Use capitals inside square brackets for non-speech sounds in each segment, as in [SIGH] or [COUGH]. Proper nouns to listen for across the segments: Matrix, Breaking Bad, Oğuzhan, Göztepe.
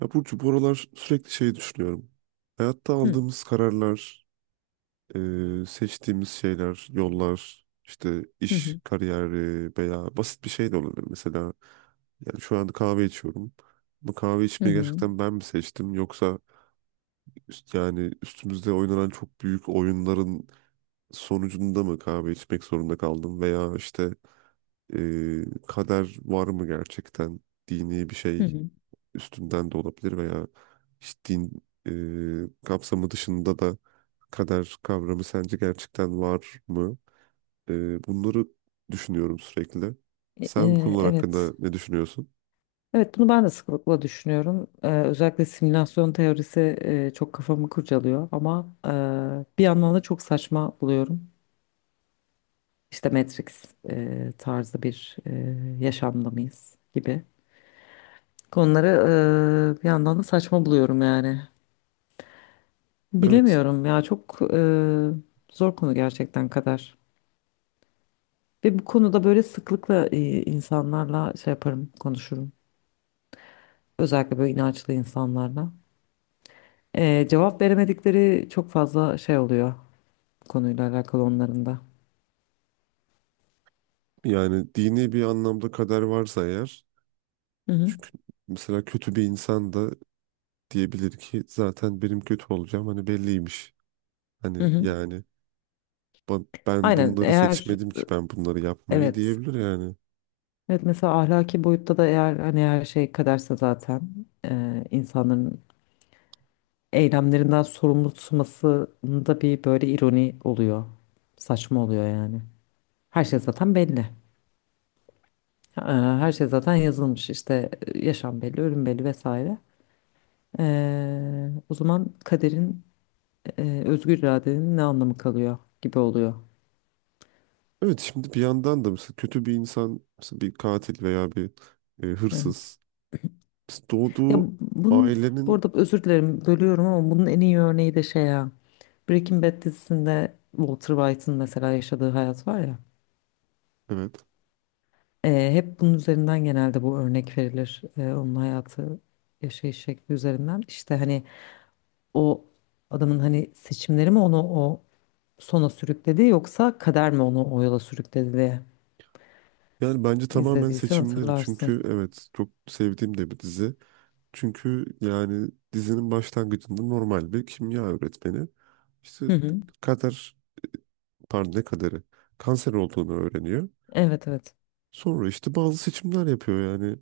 Ya Burcu bu aralar sürekli şey düşünüyorum. Hayatta Hı aldığımız kararlar, seçtiğimiz şeyler, yollar, işte hı iş, hı kariyeri veya basit bir şey de olabilir. Mesela yani şu anda kahve içiyorum. Bu kahve hı içmeyi hı. gerçekten ben mi seçtim yoksa yani üstümüzde oynanan çok büyük oyunların sonucunda mı kahve içmek zorunda kaldım veya işte kader var mı gerçekten, dini bir Hı şey hı. üstünden de olabilir veya işte din kapsamı dışında da kader kavramı sence gerçekten var mı? Bunları düşünüyorum sürekli. Sen bu konular Evet. hakkında ne düşünüyorsun? Evet bunu ben de sıklıkla düşünüyorum. Özellikle simülasyon teorisi çok kafamı kurcalıyor ama bir yandan da çok saçma buluyorum. İşte Matrix tarzı bir yaşamda mıyız gibi. Konuları bir yandan da saçma buluyorum yani. Evet. Bilemiyorum ya çok zor konu gerçekten kadar. Ve bu konuda böyle sıklıkla insanlarla şey yaparım, konuşurum. Özellikle böyle inançlı insanlarla. Cevap veremedikleri çok fazla şey oluyor konuyla alakalı onların da. Yani dini bir anlamda kader varsa eğer, Hı hı. çünkü mesela kötü bir insan da diyebilir ki zaten benim kötü olacağım hani belliymiş. Hı Hani hı. yani ben Aynen bunları eğer seçmedim ki, ben bunları yapmayı evet. diyebilir yani. Evet mesela ahlaki boyutta da eğer hani her şey kaderse zaten insanların eylemlerinden sorumlu tutmasında bir böyle ironi oluyor. Saçma oluyor yani. Her şey zaten belli. Ee, Her şey zaten yazılmış işte yaşam belli, ölüm belli vesaire. O zaman kaderin özgür iradenin ne anlamı kalıyor gibi oluyor. Evet, şimdi bir yandan da mesela kötü bir insan, mesela bir katil veya bir Evet. hırsız, mesela Ya doğduğu bunun bu ailenin, arada özür dilerim bölüyorum ama bunun en iyi örneği de şey ya Breaking Bad dizisinde Walter White'ın mesela yaşadığı hayat var ya evet hep bunun üzerinden genelde bu örnek verilir. E, onun hayatı yaşayış şekli üzerinden. İşte hani o adamın hani seçimleri mi onu o sona sürükledi yoksa kader mi onu o yola sürükledi diye yani bence tamamen izlediysen seçimleri, hatırlarsın. çünkü evet çok sevdiğim de bir dizi. Çünkü yani dizinin başlangıcında normal bir kimya öğretmeni işte Hı hı. kader pardon ne kaderi kanser olduğunu öğreniyor. Evet evet. Sonra işte bazı seçimler yapıyor yani.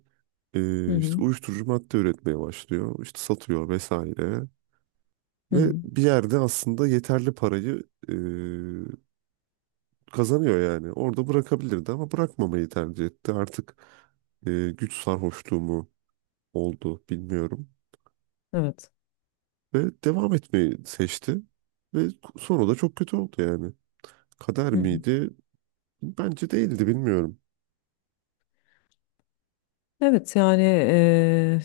Hı İşte hı. uyuşturucu madde üretmeye başlıyor, işte satıyor vesaire. Hı Ve hı. bir yerde aslında yeterli parayı e, kazanıyor yani. Orada bırakabilirdi ama bırakmamayı tercih etti. Artık güç sarhoşluğu mu oldu bilmiyorum. Evet. Ve devam etmeyi seçti. Ve sonra da çok kötü oldu yani. Kader Hı hı. miydi? Bence değildi, bilmiyorum. Evet yani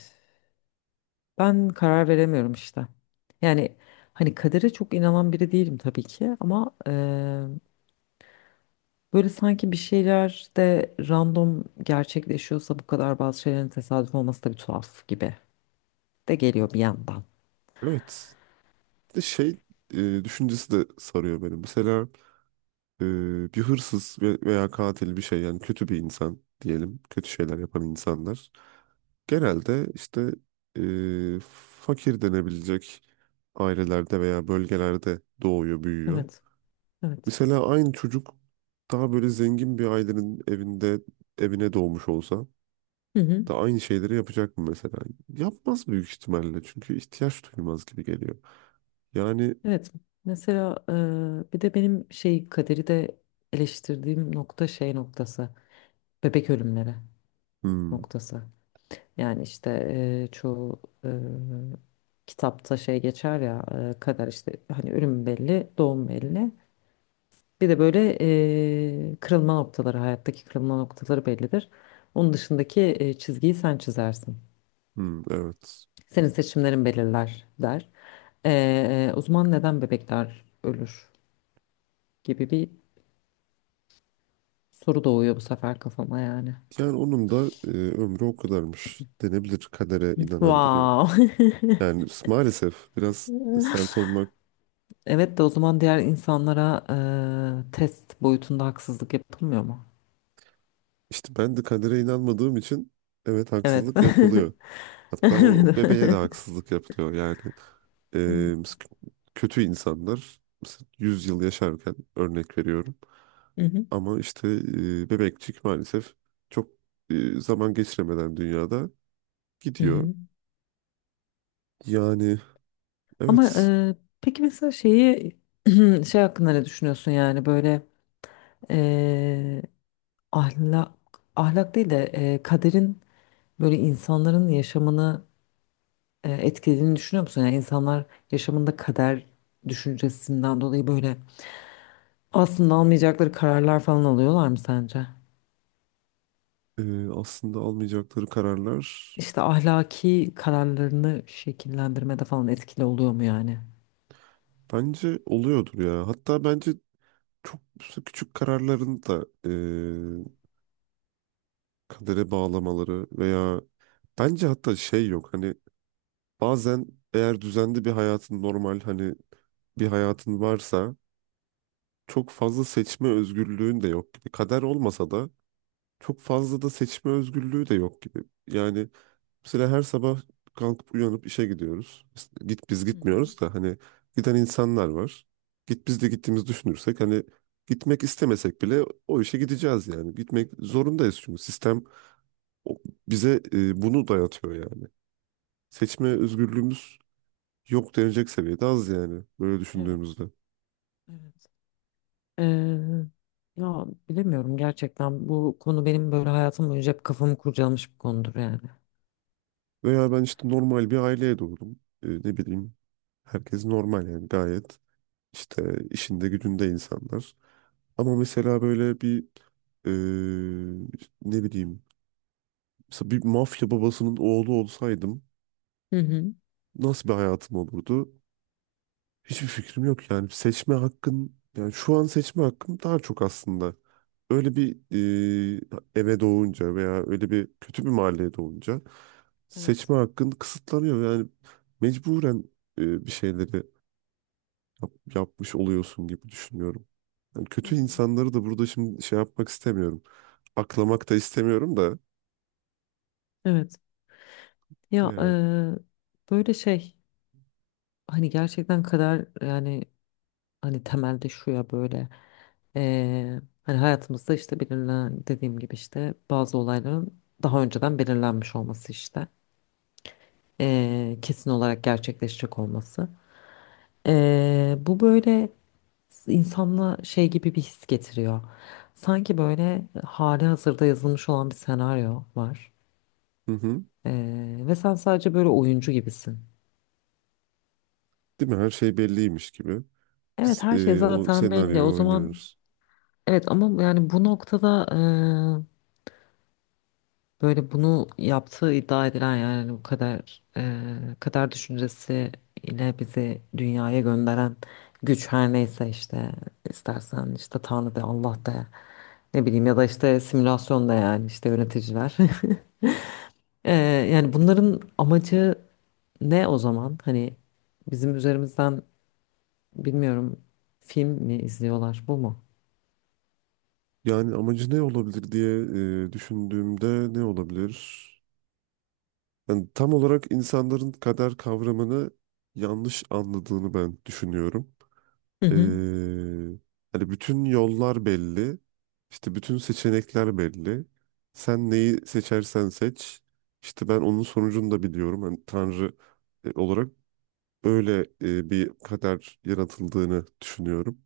ben karar veremiyorum işte. Yani hani kadere çok inanan biri değilim tabii ki ama böyle sanki bir şeyler de random gerçekleşiyorsa bu kadar bazı şeylerin tesadüf olması da bir tuhaf gibi de geliyor bir yandan. Evet. Bir de şey düşüncesi de sarıyor beni. Mesela e, bir hırsız veya katil bir şey, yani kötü bir insan diyelim. Kötü şeyler yapan insanlar. Genelde işte e, fakir denebilecek ailelerde veya bölgelerde doğuyor, büyüyor. Evet, evet. Mesela aynı çocuk daha böyle zengin bir ailenin evinde, evine doğmuş olsa Hı hı. da aynı şeyleri yapacak mı mesela? Yapmaz büyük ihtimalle çünkü ihtiyaç duyulmaz gibi geliyor. Yani. Evet. Mesela bir de benim şey kaderi de eleştirdiğim nokta şey noktası. Bebek ölümleri Hmm, noktası. Yani işte çoğu kitapta şey geçer ya kader işte hani ölüm belli, doğum belli. Bir de böyle kırılma noktaları, hayattaki kırılma noktaları bellidir. Onun dışındaki çizgiyi sen çizersin. hmm, evet. Senin seçimlerin belirler der. O zaman neden bebekler ölür gibi bir soru doğuyor bu sefer kafama yani. Yani onun da ömrü o kadarmış denebilir kadere inanan biri. Wow. [LAUGHS] Yani maalesef biraz sert olmak. Evet de o zaman diğer insanlara test boyutunda haksızlık yapılmıyor mu? İşte ben de kadere inanmadığım için evet Evet. haksızlık [LAUGHS] yapılıyor. Hatta o bebeğe de Evet. haksızlık yapılıyor. Yani e, s- [LAUGHS] kötü insanlar mesela 100 yıl yaşarken, örnek veriyorum. Hı hı, Ama işte bebekçik maalesef çok zaman geçiremeden dünyada hı gidiyor. hı. Yani Ama evet. Peki mesela şeyi [CLEARS THROAT] şey hakkında ne düşünüyorsun yani böyle e, ahlak değil de kaderin böyle insanların yaşamını etkilediğini düşünüyor musun? Yani insanlar yaşamında kader düşüncesinden dolayı böyle aslında almayacakları kararlar falan alıyorlar mı sence? Aslında almayacakları kararlar İşte ahlaki kararlarını şekillendirmede falan etkili oluyor mu yani? bence oluyordur ya. Hatta bence çok küçük kararların da kadere bağlamaları veya, bence hatta şey yok hani bazen eğer düzenli bir hayatın, normal hani bir hayatın varsa çok fazla seçme özgürlüğün de yok gibi. Kader olmasa da çok fazla da seçme özgürlüğü de yok gibi. Yani mesela her sabah kalkıp uyanıp işe gidiyoruz. Git, biz Hı hı. gitmiyoruz da hani giden insanlar var. Git biz de gittiğimizi düşünürsek hani gitmek istemesek bile o işe gideceğiz yani. Gitmek zorundayız çünkü sistem o- bize bunu dayatıyor yani. Seçme özgürlüğümüz yok denilecek seviyede az yani böyle Evet, düşündüğümüzde. evet. Ee, Ya bilemiyorum gerçekten bu konu benim böyle hayatım boyunca hep kafamı kurcalamış bir konudur yani. Veya ben işte normal bir aileye doğdum. E, ne bileyim, herkes normal, yani gayet işte işinde gücünde insanlar. Ama mesela böyle bir e, ne bileyim, mesela bir mafya babasının oğlu olsaydım Hı hı. nasıl bir hayatım olurdu? Hiçbir fikrim yok yani. Seçme hakkın, yani şu an seçme hakkım daha çok aslında. Öyle bir eve doğunca veya öyle bir kötü bir mahalleye doğunca Evet. seçme hakkın kısıtlanıyor. Yani mecburen bir şeyleri yapmış oluyorsun gibi düşünüyorum. Yani Hı kötü hı. insanları da burada şimdi şey yapmak istemiyorum. Aklamak da istemiyorum da. Evet. Öyle Ya yani. böyle şey hani gerçekten kader yani hani temelde şu ya böyle hani hayatımızda işte belirlen dediğim gibi işte bazı olayların daha önceden belirlenmiş olması işte kesin olarak gerçekleşecek olması. Bu böyle insanla şey gibi bir his getiriyor. Sanki böyle hali hazırda yazılmış olan bir senaryo var. Hı hı. Ve sen sadece böyle oyuncu gibisin. Değil mi? Her şey belliymiş gibi. Evet Biz her şey o zaten belli. O senaryoyu zaman oynuyoruz. evet ama yani bu noktada böyle bunu yaptığı iddia edilen yani bu kadar kader düşüncesi ile bizi dünyaya gönderen güç her neyse işte istersen işte Tanrı de Allah de ne bileyim ya da işte simülasyonda yani işte yöneticiler. [LAUGHS] Eee, Yani bunların amacı ne o zaman? Hani bizim üzerimizden bilmiyorum film mi izliyorlar bu mu? Yani amacı ne olabilir diye düşündüğümde ne olabilir? Yani tam olarak insanların kader kavramını yanlış anladığını ben düşünüyorum. Hı Ee, hı. Hani bütün yollar belli, işte bütün seçenekler belli. Sen neyi seçersen seç, işte ben onun sonucunu da biliyorum. Hani Tanrı olarak öyle bir kader yaratıldığını düşünüyorum.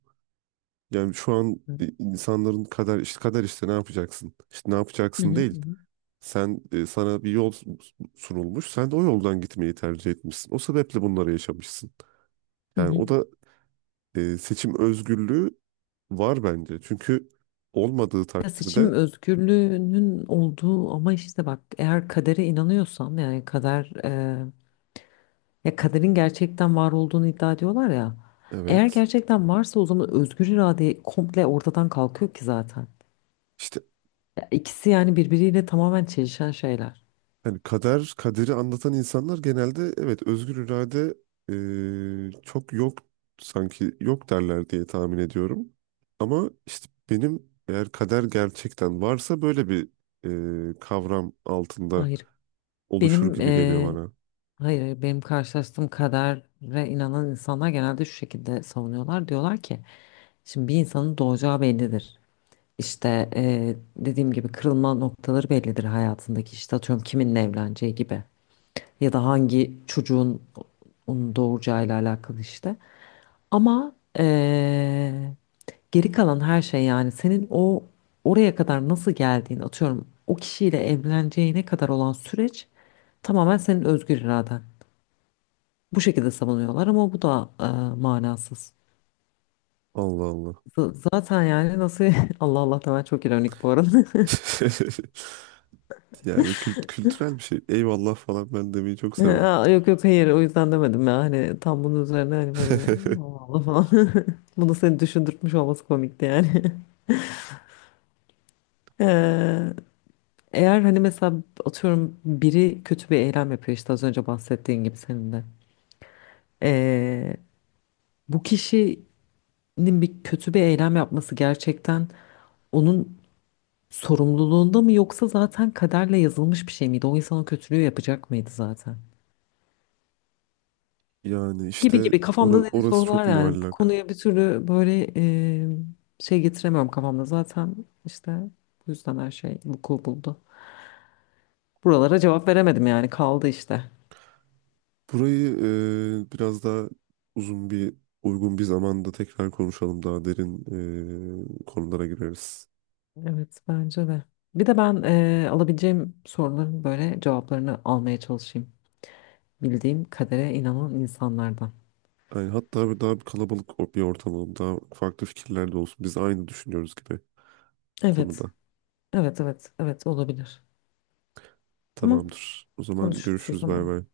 Yani şu an Hı insanların kader işte kader işte ne yapacaksın? İşte ne hı yapacaksın hı değil. hı. Sen sana bir yol sunulmuş. Sen de o yoldan gitmeyi tercih etmişsin. O sebeple bunları yaşamışsın. Hı Yani hı. o da seçim özgürlüğü var bence. Çünkü olmadığı Ya takdirde seçim özgürlüğünün olduğu ama işte bak eğer kadere inanıyorsam yani kader ya kaderin gerçekten var olduğunu iddia ediyorlar ya. Eğer evet, gerçekten varsa o zaman özgür irade komple ortadan kalkıyor ki zaten. işte Ya ikisi yani birbiriyle tamamen çelişen şeyler. hani kader, kaderi anlatan insanlar genelde evet özgür irade çok yok, sanki yok derler diye tahmin ediyorum. Ama işte benim, eğer kader gerçekten varsa böyle bir kavram altında Hayır oluşur benim gibi geliyor e, bana. hayır, benim karşılaştığım kadere inanan insanlar genelde şu şekilde savunuyorlar. Diyorlar ki şimdi bir insanın doğacağı bellidir. İşte dediğim gibi kırılma noktaları bellidir hayatındaki işte atıyorum kiminle evleneceği gibi ya da hangi çocuğun onu doğuracağıyla alakalı işte. Ama geri kalan her şey yani senin o oraya kadar nasıl geldiğin atıyorum o kişiyle evleneceğine kadar olan süreç tamamen senin özgür iraden. Bu şekilde savunuyorlar ama bu da manasız. Allah Allah. Zaten yani nasıl [LAUGHS] Allah Allah da ben çok ironik bu arada. [LAUGHS] Yani kültürel bir şey. Eyvallah falan ben demeyi çok [LAUGHS] severim. Aa, yok yok hayır o yüzden demedim ya hani tam bunun üzerine hani böyle bir [LAUGHS] Allah Allah falan [LAUGHS] bunu seni düşündürtmüş olması komikti yani. [LAUGHS] Ee, Eğer hani mesela atıyorum biri kötü bir eylem yapıyor işte az önce bahsettiğin gibi senin de. Ee, Bu kişinin bir kötü bir eylem yapması gerçekten onun sorumluluğunda mı yoksa zaten kaderle yazılmış bir şey miydi? O insan o kötülüğü yapacak mıydı zaten? Yani Gibi işte gibi kafamda deli orası çok sorular yani. Bu muallak. konuya bir türlü böyle şey getiremiyorum kafamda. Zaten işte bu yüzden her şey vuku buldu. Buralara cevap veremedim yani kaldı işte. Burayı biraz daha uzun bir, uygun bir zamanda tekrar konuşalım. Daha derin konulara gireriz. Evet bence de. Bir de ben alabileceğim soruların böyle cevaplarını almaya çalışayım. Bildiğim kadere inanan insanlardan. Yani hatta bir daha bir kalabalık bir ortam olalım. Daha farklı fikirler de olsun. Biz aynı düşünüyoruz gibi bu konuda. Evet, evet, evet, evet olabilir. Tamam, Tamamdır. O zaman konuşuruz o görüşürüz. Bay zaman. bay.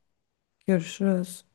Görüşürüz.